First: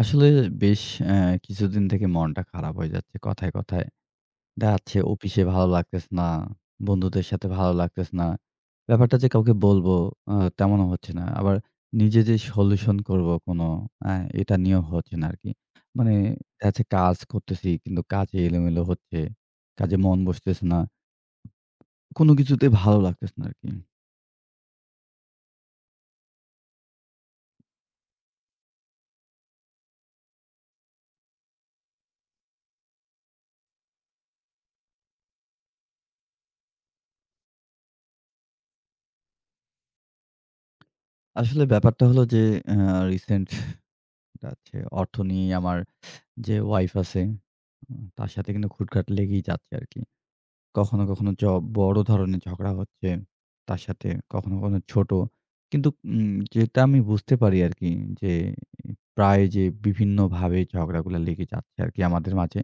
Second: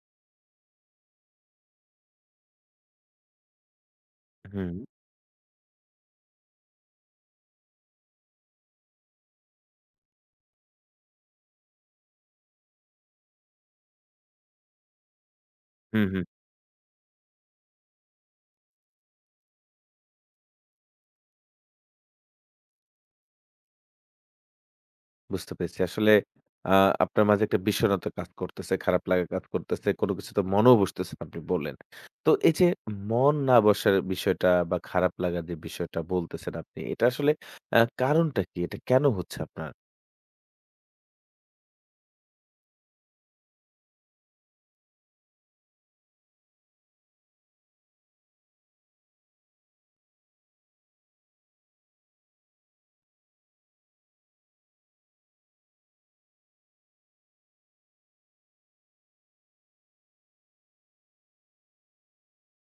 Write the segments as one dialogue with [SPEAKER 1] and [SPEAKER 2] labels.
[SPEAKER 1] আসলে বেশ অ্যা কিছুদিন থেকে মনটা খারাপ হয়ে যাচ্ছে কথায়, কথায়। দেখা
[SPEAKER 2] হুম,
[SPEAKER 1] যাচ্ছে অফিসে ভালো লাগতেছে না, বন্ধুদের সাথে ভালো লাগতেছে না। ব্যাপারটা যে কাউকে বলব তেমনও হচ্ছে না। আবার নিজে যে সলিউশন করব কোনো আ এটা নিয়েও হচ্ছে না আরকি।
[SPEAKER 2] হুম,
[SPEAKER 1] মানে
[SPEAKER 2] হুম।
[SPEAKER 1] দেখা যাচ্ছে কাজ করতেছি কিন্তু কাজে এলোমেলো হচ্ছে। কাজে মন বসতেছে না। কোনো কিছুতেই ভালো লাগতেছে না আরকি।
[SPEAKER 2] বুঝতে পেরেছি। আসলে আ আপনার মাঝে একটা বিষণ্ণতা কাজ করতেছে, খারাপ লাগা কাজ করতেছে, কোনো কিছুতে মনও বসতেছে না আপনি বললেন। তো এই যে মন না বসার বিষয়টা বা খারাপ লাগার যে বিষয়টা বলতেছেন আপনি, এটা আসলে কারণটা কি? এটা কেন হচ্ছে আপনার?
[SPEAKER 1] আসলে ব্যাপারটা হলো যে অ্যা রিসেন্ট দেখা যাচ্ছে অর্থ নিয়ে আমার যে ওয়াইফ আছে, তার সাথে কিন্তু খুটখাট লেগেই যাচ্ছে আরকি। কখনো, কখনো বড় ধরনের ঝগড়া হচ্ছে তার সাথে, কখনো, কখনো ছোট। কিন্তু যেটা আমি বুঝতে পারি আরকি যে প্রায় যে বিভিন্নভাবে ঝগড়াগুলা লেগে যাচ্ছে আরকি আমাদের মাঝে।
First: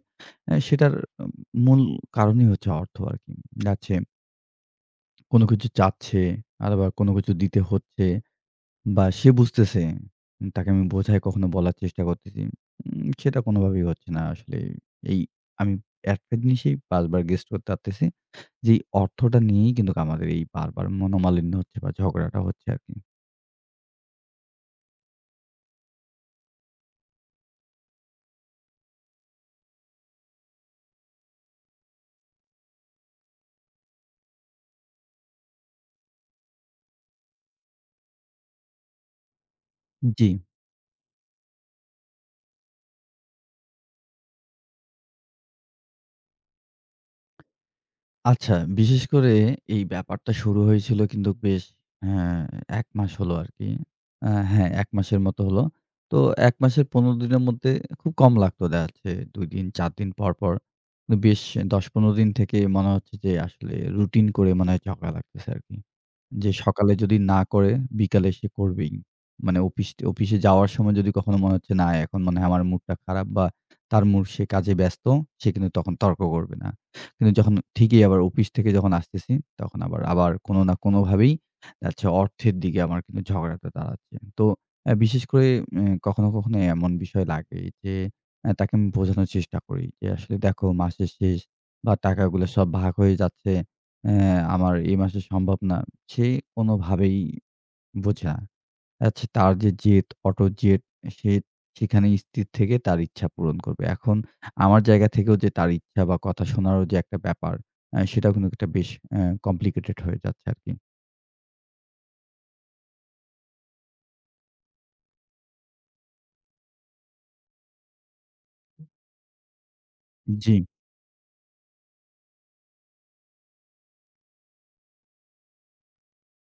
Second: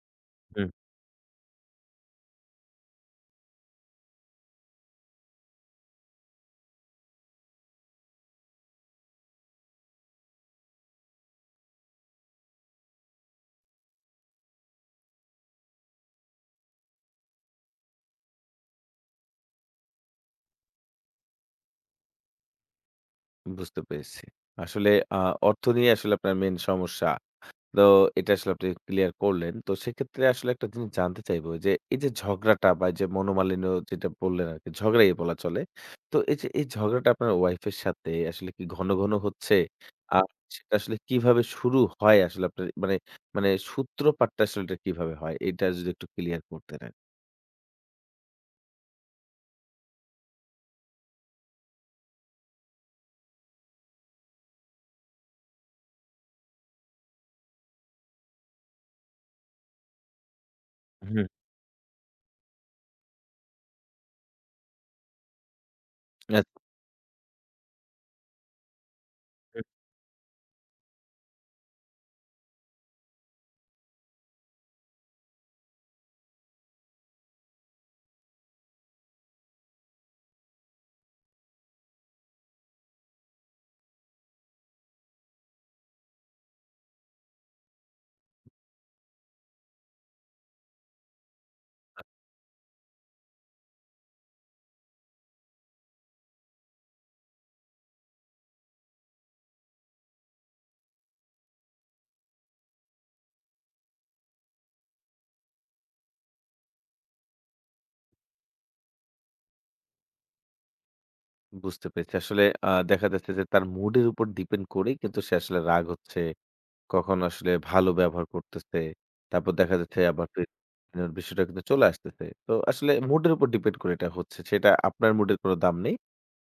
[SPEAKER 2] হুম,
[SPEAKER 1] সেটার আম মূল কারণই হচ্ছে অর্থ আরকি। যাচ্ছে কোনো কিছু চাচ্ছে, আর আবার কোনো কিছু দিতে হচ্ছে। বা সে বুঝতেছে। তাকে আমি বোঝায় কখনো বলার চেষ্টা করতেছি। সেটা কোনোভাবেই হচ্ছে না আসলে। এই আমি একটা জিনিসেই বারবার গেস করতে পারতেছি যে এই অর্থটা নিয়েই কিন্তু আমাদের এই বারবার মনোমালিন্য হচ্ছে বা ঝগড়াটা হচ্ছে আরকি।
[SPEAKER 2] বুঝতে পেরেছি। আসলে আ অর্থ নিয়ে আসলে আপনার মেইন সমস্যা। তো এটা আসলে আপনি ক্লিয়ার করলেন। তো সেক্ষেত্রে আসলে একটা জিনিস জানতে চাইবো যে, এই যে ঝগড়াটা বা এই যে মনোমালিন্য যেটা বললেন আরকি, ঝগড়াই বলা চলে। তো এই যে এই ঝগড়াটা আপনার ওয়াইফের সাথে আসলে কি ঘন, ঘন হচ্ছে? আর
[SPEAKER 1] জি।
[SPEAKER 2] সেটা আসলে কিভাবে শুরু হয় আসলে আপনার মানে মানে সূত্রপাতটা আসলে এটা কিভাবে হয়? এটা যদি একটু ক্লিয়ার করতেন আর কি।
[SPEAKER 1] আচ্ছা, বিশেষ করে এই ব্যাপারটা শুরু হয়েছিল কিন্তু বেশ হ্যাঁ, ১ মাস হলো আরকি। হ্যাঁ, ১ মাসের মতো হলো। তো ১ মাসের ১৫ দিনের মধ্যে খুব কম লাগতো। দেখা যাচ্ছে ২ দিন, ৪ দিন পর, পর। কিন্তু
[SPEAKER 2] হুম।
[SPEAKER 1] বেশ ১০-১৫ দিন থেকে মনে হচ্ছে যে আসলে রুটিন করে মনে হয় ঝগড়া লাগতেছে আরকি।
[SPEAKER 2] আচ্ছা,
[SPEAKER 1] যে সকালে যদি না করে বিকালে সে করবেই। মানে
[SPEAKER 2] হুম,
[SPEAKER 1] অফিসে যাওয়ার সময় যদি কখনো মনে হচ্ছে না এখন মনে হয় আমার মুডটা খারাপ বা তার মুড সে কাজে ব্যস্ত, সে কিন্তু তখন তর্ক করবে না। কিন্তু যখন ঠিকই আবার অফিস থেকে যখন আসতেছি তখন আবার কোনো না কোনোভাবেই আচ্ছা অর্থের দিকে আমার কিন্তু ঝগড়াটা দাঁড়াচ্ছে। তো বিশেষ করে কখনো, কখনো এমন বিষয় লাগে যে তাকে আমি বোঝানোর চেষ্টা করি যে আসলে দেখো মাসের শেষ বা টাকাগুলো সব ভাগ হয়ে যাচ্ছে। হ্যাঁ, আমার এই মাসে সম্ভব না। সে কোনোভাবেই বোঝে না। আচ্ছা তার যে জেদ, অটো জেদ সে সেখানে স্থির থেকে তার ইচ্ছা পূরণ করবে। এখন আমার জায়গা থেকেও যে তার ইচ্ছা বা কথা শোনারও যে একটা ব্যাপার, সেটাও কিন্তু একটা বেশ কমপ্লিকেটেড হয়ে যাচ্ছে আরকি।
[SPEAKER 2] বুঝতে পেরেছি। আসলে দেখা যাচ্ছে যে তার মুডের উপর ডিপেন্ড করেই কিন্তু সে আসলে রাগ হচ্ছে কখন আসলে ভালো ব্যবহার করতেছে। তারপর দেখা যাচ্ছে আবার ফের
[SPEAKER 1] জি,
[SPEAKER 2] বিষয়টা কিন্তু চলে আসতেছে। তো আসলে মুডের উপর ডিপেন্ড করে এটা হচ্ছে। সেটা আপনার মুডের কোনো দাম নেই।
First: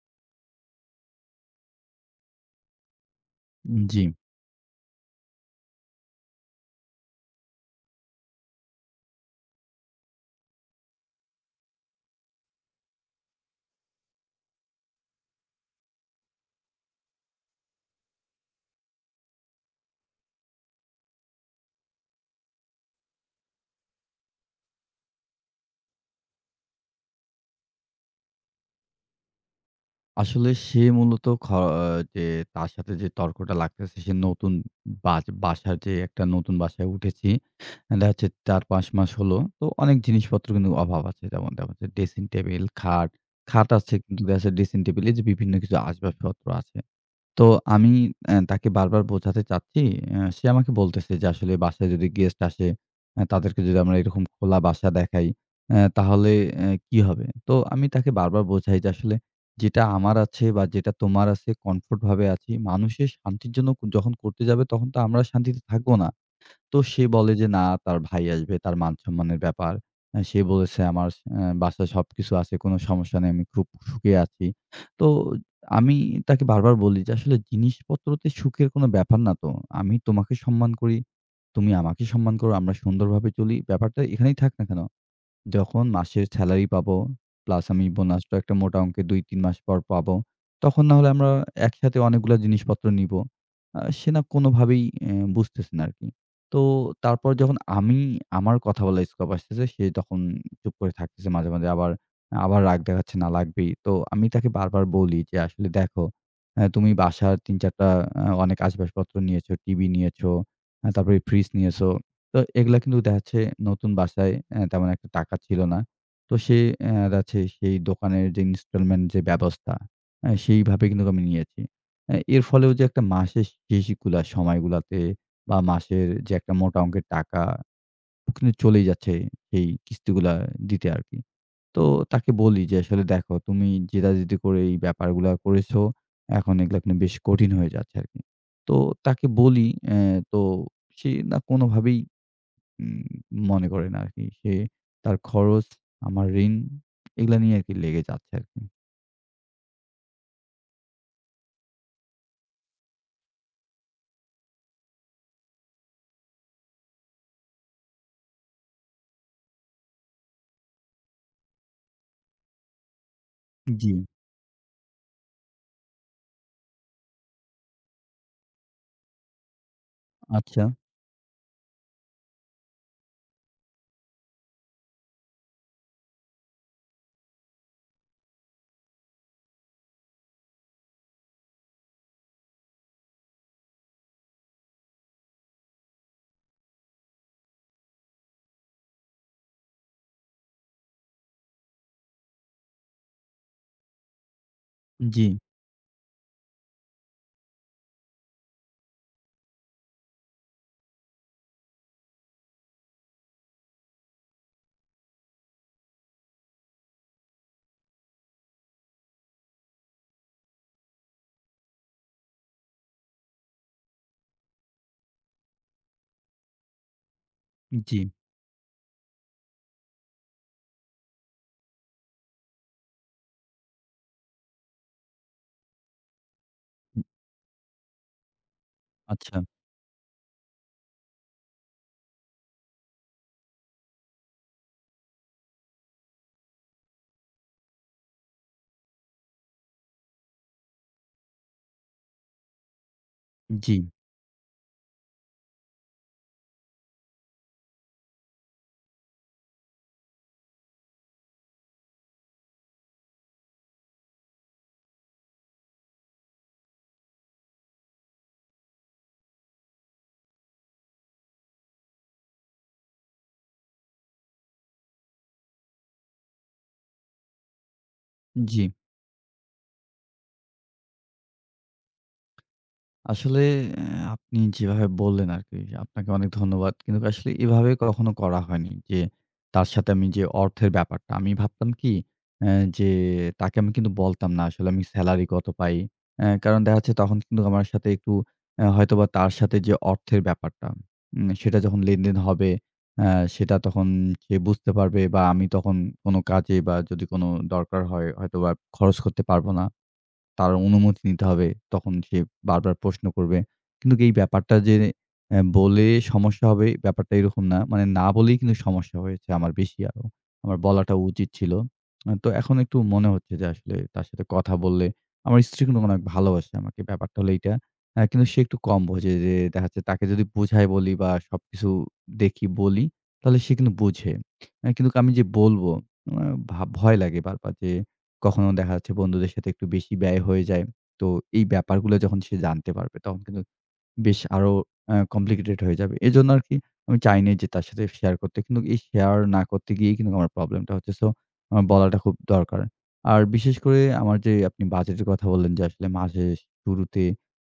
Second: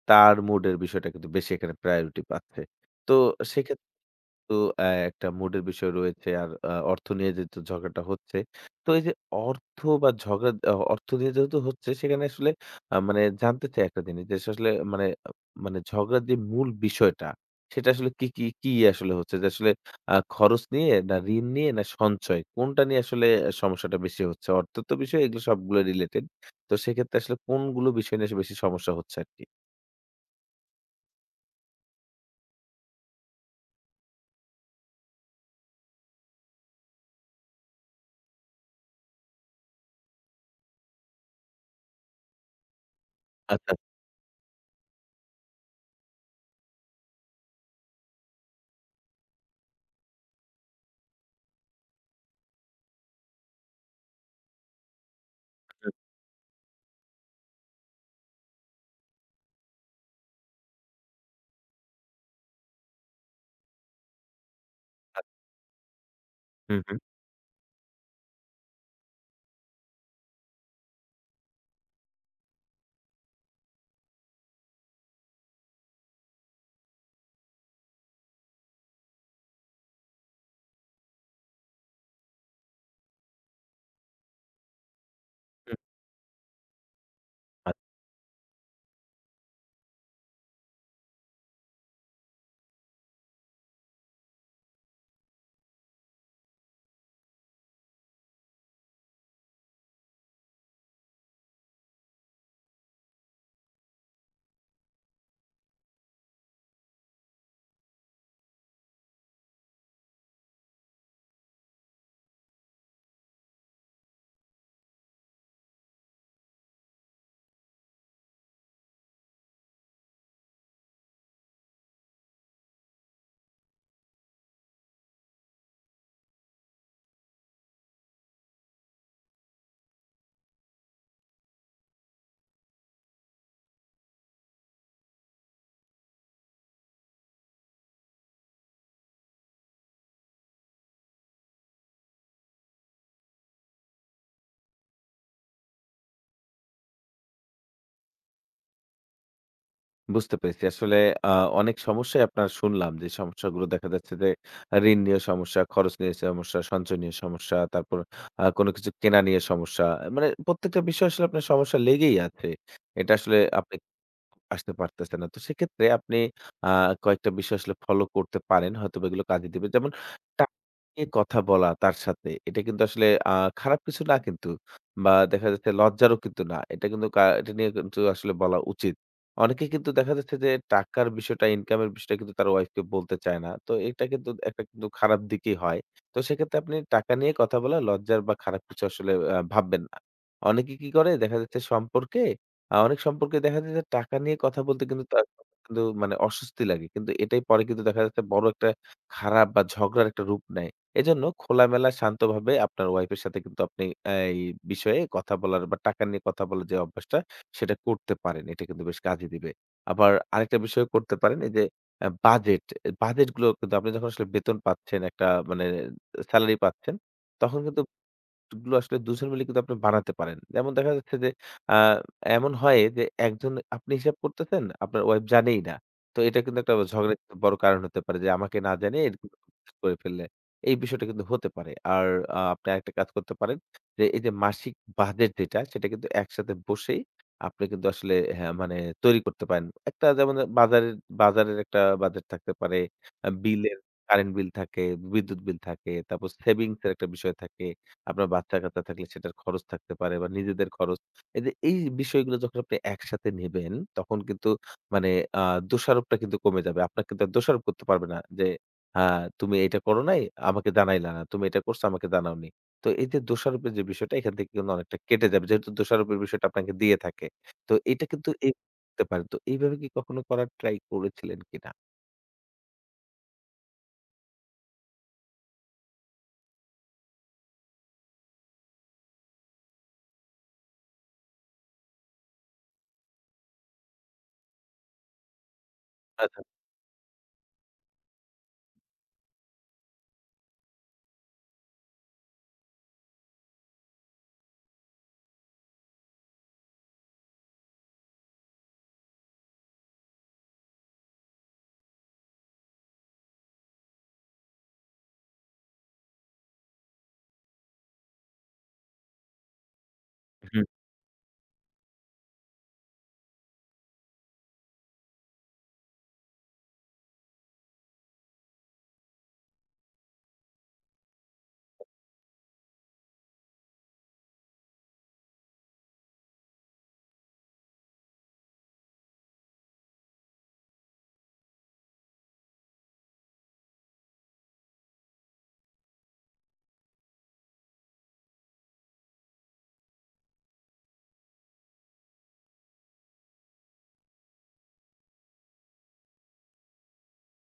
[SPEAKER 2] তার মুডের বিষয়টা কিন্তু বেশি এখানে প্রায়োরিটি পাচ্ছে। তো সেক্ষেত্রে
[SPEAKER 1] জি।
[SPEAKER 2] তো একটা মুডের বিষয় রয়েছে। আর অর্থ নিয়ে যেহেতু ঝগড়াটা হচ্ছে। তো এই যে অর্থ বা ঝগড়া অর্থ নিয়ে যেহেতু হচ্ছে সেখানে আসলে মানে জানতে চাই একটা জিনিস যে আসলে মানে মানে ঝগড়ার যে মূল বিষয়টা সেটা আসলে কি, কি, কি আসলে হচ্ছে? যে আসলে খরচ নিয়ে না ঋণ নিয়ে না সঞ্চয় কোনটা নিয়ে আসলে সমস্যাটা বেশি হচ্ছে? অর্থ তো বিষয় এগুলো সবগুলো রিলেটেড। তো সেক্ষেত্রে আসলে কোনগুলো বিষয় নিয়ে বেশি সমস্যা হচ্ছে আরকি?
[SPEAKER 1] আসলে সে মূলত যে তার সাথে যে তর্কটা লাগতেছে সে নতুন বাসায় যে একটা নতুন বাসায় উঠেছি। দেখা যাচ্ছে ৪-৫ মাস হলো। তো অনেক জিনিসপত্র কিন্তু অভাব আছে। যেমন দেখা যাচ্ছে ড্রেসিং টেবিল, খাট। খাট
[SPEAKER 2] আচ্ছা।
[SPEAKER 1] আছে কিন্তু দেখা যাচ্ছে ড্রেসিং টেবিলে যে বিভিন্ন কিছু আসবাবপত্র আছে। তো আমি তাকে বারবার বোঝাতে চাচ্ছি। সে আমাকে বলতেছে যে আসলে বাসায় যদি গেস্ট আসে, তাদেরকে যদি আমরা এরকম খোলা বাসা দেখাই, তাহলে কি হবে? তো আমি তাকে বারবার বোঝাই যে আসলে যেটা আমার আছে বা যেটা তোমার আছে কমফোর্ট ভাবে আছি। মানুষের শান্তির জন্য যখন করতে যাবে তখন তো আমরা শান্তিতে থাকবো না। তো
[SPEAKER 2] হুম, হুম, হুম।
[SPEAKER 1] সে বলে যে, "না তার ভাই আসবে, তার মান-সম্মানের ব্যাপার।" সে বলেছে, "আমার বাসায় সবকিছু আছে, কোনো সমস্যা নেই, আমি খুব সুখে আছি।" তো আমি তাকে বারবার বলি যে, "আসলে জিনিসপত্রতে সুখের কোনো ব্যাপার না তো। আমি তোমাকে সম্মান করি, তুমি আমাকে সম্মান করো, আমরা সুন্দরভাবে চলি। ব্যাপারটা এখানেই থাক না কেন?
[SPEAKER 2] হুম।
[SPEAKER 1] যখন মাসের স্যালারি পাবো, প্লাস আমি বোনাসটা একটা মোটা অঙ্কে ২-৩ মাস পর পাবো, তখন না হলে আমরা একসাথে অনেকগুলা জিনিসপত্র নিবো। সে না কোনোভাবেই এ বুঝতেছে না আরকি। তো তারপর যখন আমি আমার কথা বলার স্কোপ আসতেছে, সে তখন চুপ করে থাকতেছে মাঝে, মাঝে। আবার রাগ দেখাচ্ছে, না লাগবেই। তো আমি তাকে বারবার বলি যে, "আসলে দেখো, তুমি বাসার ৩-৪ টা অনেক আসবাবপত্র নিয়েছো, টিভি নিয়েছো, তারপরে ফ্রিজ নিয়েছো।" তো এগুলা কিন্তু দেখা যাচ্ছে নতুন বাসায় তেমন একটা টাকা ছিল না। তো সে যাচ্ছে সেই দোকানের যে ইনস্টলমেন্ট যে ব্যবস্থা, সেইভাবে কিন্তু আমি নিয়েছি। এর ফলেও যে একটা মাসের শেষগুলা সময়গুলাতে বা মাসের যে একটা মোটা অঙ্কের টাকা কিন্তু চলেই যাচ্ছে এই কিস্তিগুলা দিতে আরকি। তো তাকে বলি যে, "আসলে দেখো তুমি জেদাজেদি করে এই ব্যাপারগুলা করেছো। এখন এগুলা কিন্তু বেশ কঠিন হয়ে যাচ্ছে আরকি।" তো তাকে বলি তো সে না কোনোভাবেই উম মনে করেন আরকি। সে তার খরচ, আমার ঋণ এগুলা নিয়ে আরকি লেগে যাচ্ছে আরকি।
[SPEAKER 2] বুঝতে পেরেছি। আসলে আ অনেক সমস্যাই আপনার শুনলাম যে সমস্যাগুলো দেখা যাচ্ছে যে ঋণ নিয়ে সমস্যা, খরচ নিয়ে সমস্যা, সঞ্চয় নিয়ে সমস্যা, তারপর কোনো কিছু কেনা নিয়ে সমস্যা। মানে প্রত্যেকটা বিষয় আসলে আপনার সমস্যা লেগেই আছে। এটা আসলে আপনি
[SPEAKER 1] জি,
[SPEAKER 2] আসতে পারতেছে না। তো সেক্ষেত্রে আপনি আ কয়েকটা বিষয় আসলে ফলো করতে পারেন। হয়তোবা এগুলো কাজে দিবে। যেমন টাকা
[SPEAKER 1] আচ্ছা।
[SPEAKER 2] নিয়ে কথা বলা তার সাথে। এটা কিন্তু আসলে খারাপ কিছু না কিন্তু। বা দেখা যাচ্ছে লজ্জারও কিন্তু না। এটা কিন্তু এটা নিয়ে কিন্তু আসলে বলা উচিত। অনেকে কিন্তু দেখা যাচ্ছে যে টাকার বিষয়টা, ইনকামের বিষয়টা কিন্তু তার ওয়াইফকে বলতে চায় না। তো এটা কিন্তু একটা কিন্তু খারাপ দিকই হয়। তো সেক্ষেত্রে আপনি টাকা নিয়ে কথা বলা লজ্জার বা খারাপ কিছু আসলে ভাববেন না। অনেকে কি করে দেখা যাচ্ছে সম্পর্কে অনেক সম্পর্কে দেখা যায় যে টাকা নিয়ে কথা বলতে কিন্তু তার
[SPEAKER 1] জি,
[SPEAKER 2] কিন্তু মানে অস্বস্তি লাগে। কিন্তু এটাই পরে কিন্তু দেখা যাচ্ছে বড় একটা খারাপ বা ঝগড়ার একটা রূপ নেয়। এজন্য খোলামেলা শান্তভাবে আপনার ওয়াইফের সাথে কিন্তু আপনি এই বিষয়ে কথা বলার বা টাকা নিয়ে কথা বলার যে অভ্যাসটা সেটা করতে পারেন। এটা কিন্তু বেশ কাজে দিবে। আবার আরেকটা বিষয় করতে পারেন এই যে আ বাজেট, বাজেট গুলো কিন্তু আপনি যখন আসলে বেতন পাচ্ছেন একটা মানে স্যালারি পাচ্ছেন, তখন কিন্তু
[SPEAKER 1] জি।
[SPEAKER 2] গুলো আসলে দুজন মিলে কিন্তু আপনি বানাতে পারেন। যেমন দেখা যাচ্ছে যে আ এমন হয় যে একজন আপনি হিসাব করতেছেন, আপনার ওয়াইফ জানেই না। তো এটা কিন্তু একটা
[SPEAKER 1] উ
[SPEAKER 2] ঝগড়ার কিন্তু বড় কারণ হতে পারে যে আমাকে না জানিয়ে এরকম
[SPEAKER 1] আচ্ছা।
[SPEAKER 2] করে ফেললে। এই বিষয়টা কিন্তু হতে পারে। আর আপনি আরেকটা কাজ করতে পারেন যে এই যে মাসিক বাজেট যেটা সেটা কিন্তু একসাথে বসেই আপনি কিন্তু আসলে হ্যাঁ, মানে তৈরি করতে পারেন। একটা যেমন বাজারের বাজারের একটা বাজেট থাকতে পারে, আ
[SPEAKER 1] জি,
[SPEAKER 2] বিলের কারেন্ট বিল থাকে, বিদ্যুৎ বিল থাকে, তারপর সেভিংস এর একটা বিষয় থাকে। আপনার বাচ্চা-কাচ্চা থাকলে সেটার খরচ থাকতে পারে বা নিজেদের খরচ। এই যে এই বিষয়গুলো যখন আপনি একসাথে নিবেন, তখন কিন্তু মানে আ দোষারোপটা কিন্তু কমে যাবে। আপনার কিন্তু আর দোষারোপ করতে পারবে না যে, হ্যাঁ, "তুমি এটা করো নাই, আমাকে জানাইলা না। তুমি এটা করছো, আমাকে জানাওনি।" তো এই যে দোষারোপের যে বিষয়টা, এখান থেকে কিন্তু অনেকটা কেটে যাবে। যেহেতু দোষারোপের বিষয়টা আপনাকে দিয়ে থাকে। তো এটা কিন্তু এই
[SPEAKER 1] জি।
[SPEAKER 2] করতে পারে। তো এইভাবে কি কখনো করার ট্রাই করেছিলেন কিনা?
[SPEAKER 1] আসলে অ্যা আপনি যেভাবে বললেন আরকি, আপনাকে অনেক ধন্যবাদ। কিন্তু আসলে এভাবে কখনো করা হয়নি যে, তার সাথে আমি যে অর্থের ব্যাপারটা, আমি ভাবতাম কি অ্যা যে তাকে আমি কিন্তু বলতাম না আসলে আমি সেলারি কত পাই।
[SPEAKER 2] আচ্ছা।
[SPEAKER 1] কারণ দেখা যাচ্ছে তখন কিন্তু আমার সাথে একটু হয়তোবা তার সাথে যে অর্থের ব্যাপারটা, সেটা যখন লেনদেন হবে সেটা তখন সে বুঝতে পারবে বা আমি তখন কোনো কাজে বা যদি কোনো দরকার হয় হয়তোবা খরচ করতে পারব না। তার অনুমতি নিতে হবে। তখন সে বারবার প্রশ্ন করবে। কিন্তু এই ব্যাপারটা যে বলে সমস্যা হবে ব্যাপারটা এরকম না। মানে না বলেই কিন্তু সমস্যা হয়েছে আমার বেশি আরো। আমার
[SPEAKER 2] হুম,
[SPEAKER 1] বলাটা উচিত ছিল। তো এখন একটু মনে হচ্ছে যে আসলে তার সাথে কথা বললে আমার স্ত্রী কিন্তু অনেক ভালোবাসে আমাকে। ব্যাপারটা হলো এইটা। কিন্তু সে একটু কম বোঝে যে দেখা যাচ্ছে তাকে যদি বুঝায় বলি বা সবকিছু দেখি বলি তাহলে সে কিন্তু বোঝে। কিন্তু আমি যে বলব, আমার ভয় লাগে বারবার যে কখনো দেখা যাচ্ছে বন্ধুদের সাথে একটু বেশি ব্যয় হয়ে যায়। তো এই ব্যাপারগুলো যখন সে জানতে পারবে তখন কিন্তু বেশ আরো কমপ্লিকেটেড হয়ে যাবে। এজন্য আরকি আমি চাইনি যে তার সাথে শেয়ার করতে। কিন্তু এই শেয়ার না করতে গিয়েই কিন্তু আমার প্রবলেমটা হচ্ছে। সো আমার বলাটা খুব দরকার। আর বিশেষ করে আমার যে আপনি বাজেটের কথা বললেন যে আসলে মাসের শুরুতে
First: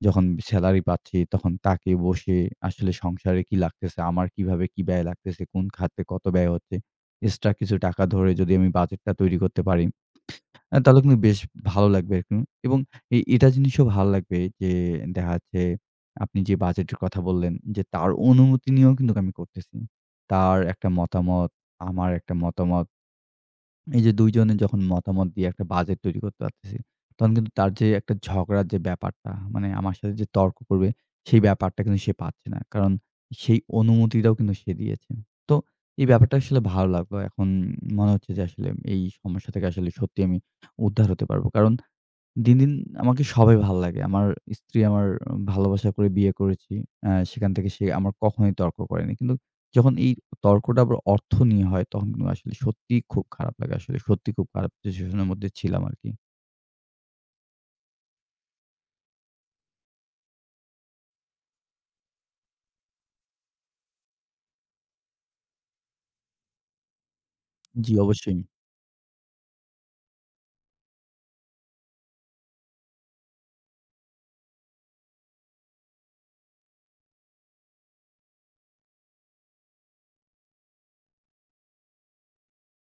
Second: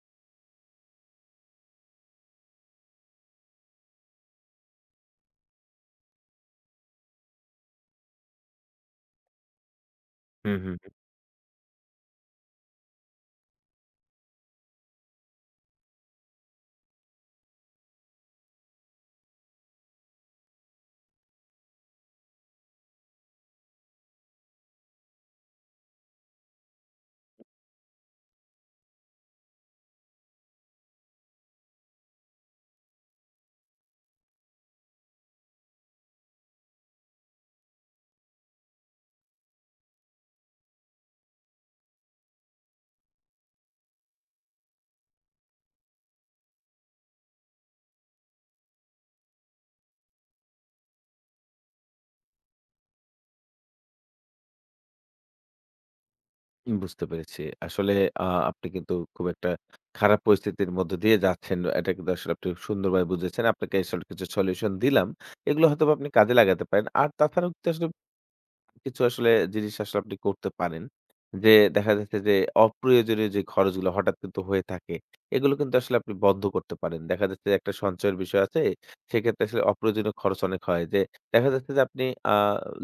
[SPEAKER 1] যখন সেলারি পাচ্ছি তখন তাকে বসে আসলে সংসারে কি লাগতেছে, আমার কিভাবে কি ব্যয় লাগতেছে, কোন খাতে কত ব্যয় হচ্ছে, এক্সট্রা কিছু টাকা ধরে যদি আমি বাজেটটা তৈরি করতে পারি
[SPEAKER 2] হুম, হুম।
[SPEAKER 1] তাহলে কিন্তু বেশ ভালো লাগবে এরকম এবং এটা জিনিসও ভালো লাগবে যে দেখা যাচ্ছে আপনি যে বাজেটের কথা বললেন যে তার অনুমতি নিয়েও কিন্তু আমি করতেছি। তার একটা মতামত, আমার একটা মতামত এই যে ২ জনে যখন মতামত দিয়ে একটা বাজেট তৈরি করতে পারতেছি, তখন কিন্তু তার যে একটা ঝগড়ার যে ব্যাপারটা, মানে আমার সাথে যে তর্ক করবে, সেই ব্যাপারটা কিন্তু সে পাচ্ছে না। কারণ সেই অনুমতিটাও কিন্তু সে দিয়েছে। তো এই ব্যাপারটা আসলে ভালো লাগলো। এখন মনে হচ্ছে যে আসলে এই সমস্যা থেকে আসলে সত্যি আমি উদ্ধার হতে পারবো। কারণ দিন, দিন আমাকে সবাই ভাল লাগে। আমার স্ত্রী আমার ভালোবাসা করে বিয়ে করেছি। সেখান থেকে সে আমার কখনোই তর্ক করেনি। কিন্তু যখন এই তর্কটা আবার অর্থ নিয়ে হয়, তখন কিন্তু আসলে সত্যিই খুব খারাপ লাগে। আসলে সত্যি খুব খারাপ সিচুয়েশন এর মধ্যে ছিলাম আরকি।
[SPEAKER 2] বুঝতে পেরেছি। আসলে আ আপনি কিন্তু খুব একটা খারাপ পরিস্থিতির মধ্য দিয়ে যাচ্ছেন। এটা কিন্তু আসলে আপনি সুন্দরভাবে বুঝেছেন। আপনাকে আসলে কিছু সলিউশন দিলাম। এগুলো হয়তোবা আপনি কাজে লাগাতে পারেন। আর তাছাড়াও কিন্তু আসলে
[SPEAKER 1] জি, অবশ্যই।
[SPEAKER 2] কিছু আসলে জিনিস আসলে আপনি করতে পারেন। যে দেখা যাচ্ছে যে অপ্রয়োজনীয় যে খরচগুলো হঠাৎ কিন্তু হয়ে থাকে, এগুলো কিন্তু আসলে আপনি বন্ধ করতে পারেন। দেখা যাচ্ছে যে একটা সঞ্চয়ের বিষয় আছে, সেক্ষেত্রে আসলে অপ্রয়োজনীয় খরচ অনেক হয়। যে দেখা যাচ্ছে যে আপনি আ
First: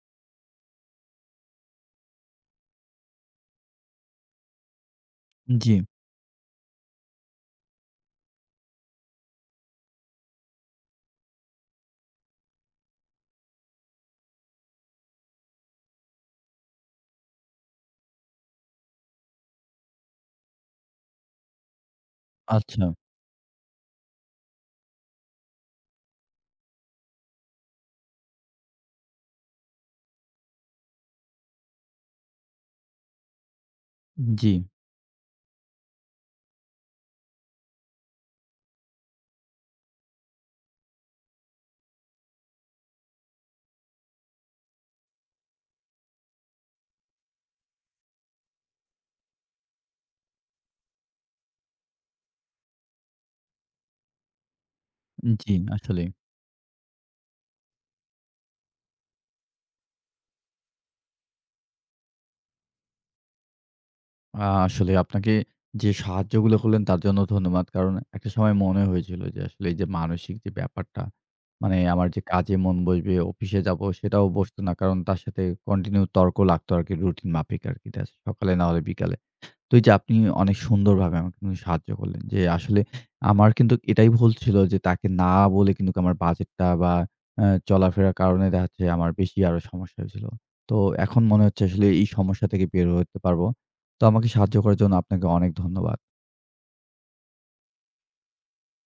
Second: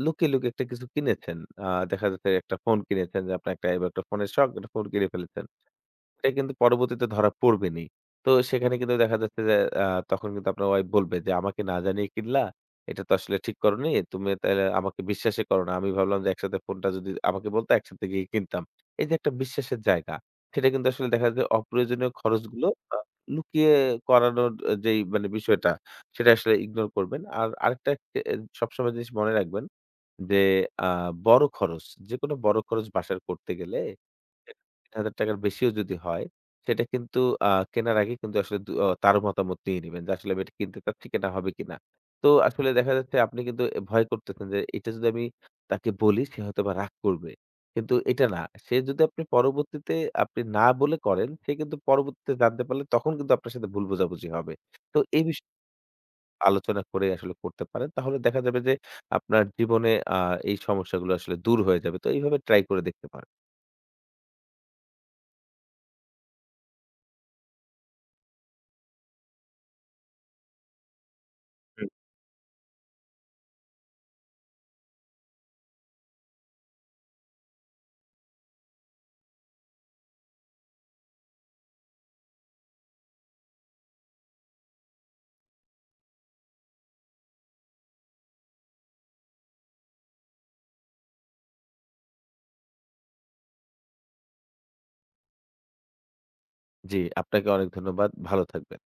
[SPEAKER 2] লুকিয়ে, লুকিয়ে একটা কিছু কিনেছেন। আ দেখা যাচ্ছে একটা ফোন কিনেছেন যে আপনার একটা এবার একটা ফোনের শখ, একটা ফোন কিনে ফেলেছেন।
[SPEAKER 1] জি,
[SPEAKER 2] এটা কিন্তু পরবর্তীতে ধরা পড়বেনই। তো সেখানে কিন্তু দেখা যাচ্ছে যে আ তখন কিন্তু আপনার ওয়াইফ বলবে যে, "আমাকে না জানিয়ে কিনলা। এটা তো আসলে ঠিক করোনি। তুমি তাহলে আমাকে বিশ্বাসই করো না। আমি ভাবলাম যে একসাথে ফোনটা যদি আমাকে বলতো একসাথে গিয়ে কিনতাম।" এই যে একটা বিশ্বাসের জায়গা, সেটা কিন্তু আসলে দেখা যায় যে অপ্রয়োজনীয় খরচগুলো
[SPEAKER 1] আচ্ছা।
[SPEAKER 2] আ লুকিয়ে করানোর যেই মানে বিষয়টা, সেটা আসলে ইগনোর করবেন। আর আরেকটা এ সবসময় জিনিস মনে রাখবেন যে আ বড় খরচ, যেকোনো বড় খরচ বাসার করতে গেলে
[SPEAKER 1] জি,
[SPEAKER 2] ৳১০,০০০ র বেশিও যদি হয়, সেটা কিন্তু কেনার আগে কিন্তু আসলে দু অ তার মতামত নিয়ে নিবেন যে, আসলে আমি এটা কিনতে চাচ্ছি কিনা, হবে কিনা। তো আসলে দেখা যাচ্ছে আপনি কিন্তু ভয় করতেছেন যে, এটা যদি আমি তাকে বলি সে হয়তোবা রাগ করবে। কিন্তু এটা না। সে যদি আপনি পরবর্তীতে আপনি না বলে করেন, সে কিন্তু পরবর্তীতে জানতে পারলে তখন কিন্তু আপনার সাথে ভুল বোঝাবুঝি হবে। তো এই বিষয়ে
[SPEAKER 1] জি, আসলেই।
[SPEAKER 2] আলোচনা করে আসলে করতে পারেন। তাহলে দেখা যাবে যে, আপনার জীবনে এই সমস্যাগুলো আসলে দূর হয়ে যাবে। তো এইভাবে ট্রাই করে দেখতে পারেন।
[SPEAKER 1] আ আসলে আপনাকে যে সাহায্যগুলো করলেন তার জন্য ধন্যবাদ। কারণ একটা সময় মনে হয়েছিল যে আসলে এই যে মানসিক যে ব্যাপারটা, মানে আমার যে কাজে মন বসবে, অফিসে যাবো সেটাও বসতো না। কারণ তার সাথে কন্টিনিউ তর্ক লাগতো আরকি রুটিন মাফিক আরকি। দ্যাটস সকালে না হলে বিকালে। তো এইযে আপনি অনেক সুন্দরভাবে আমাকে কিন্তু সাহায্য করলেন যে, আসলে আমার কিন্তু এটাই ভুল ছিল যে, তাকে না বলে কিন্তু আমার বাজেটটা বা চলাফেরার কারণে দেখা যাচ্ছে আমার বেশি আরো সমস্যা হয়েছিল। তো এখন মনে হচ্ছে আসলে এই সমস্যা থেকে বের হতে পারবো। তো আমাকে সাহায্য করার জন্য আপনাকে অনেক ধন্যবাদ।
[SPEAKER 2] জি, আপনাকে অনেক ধন্যবাদ। ভালো থাকবেন।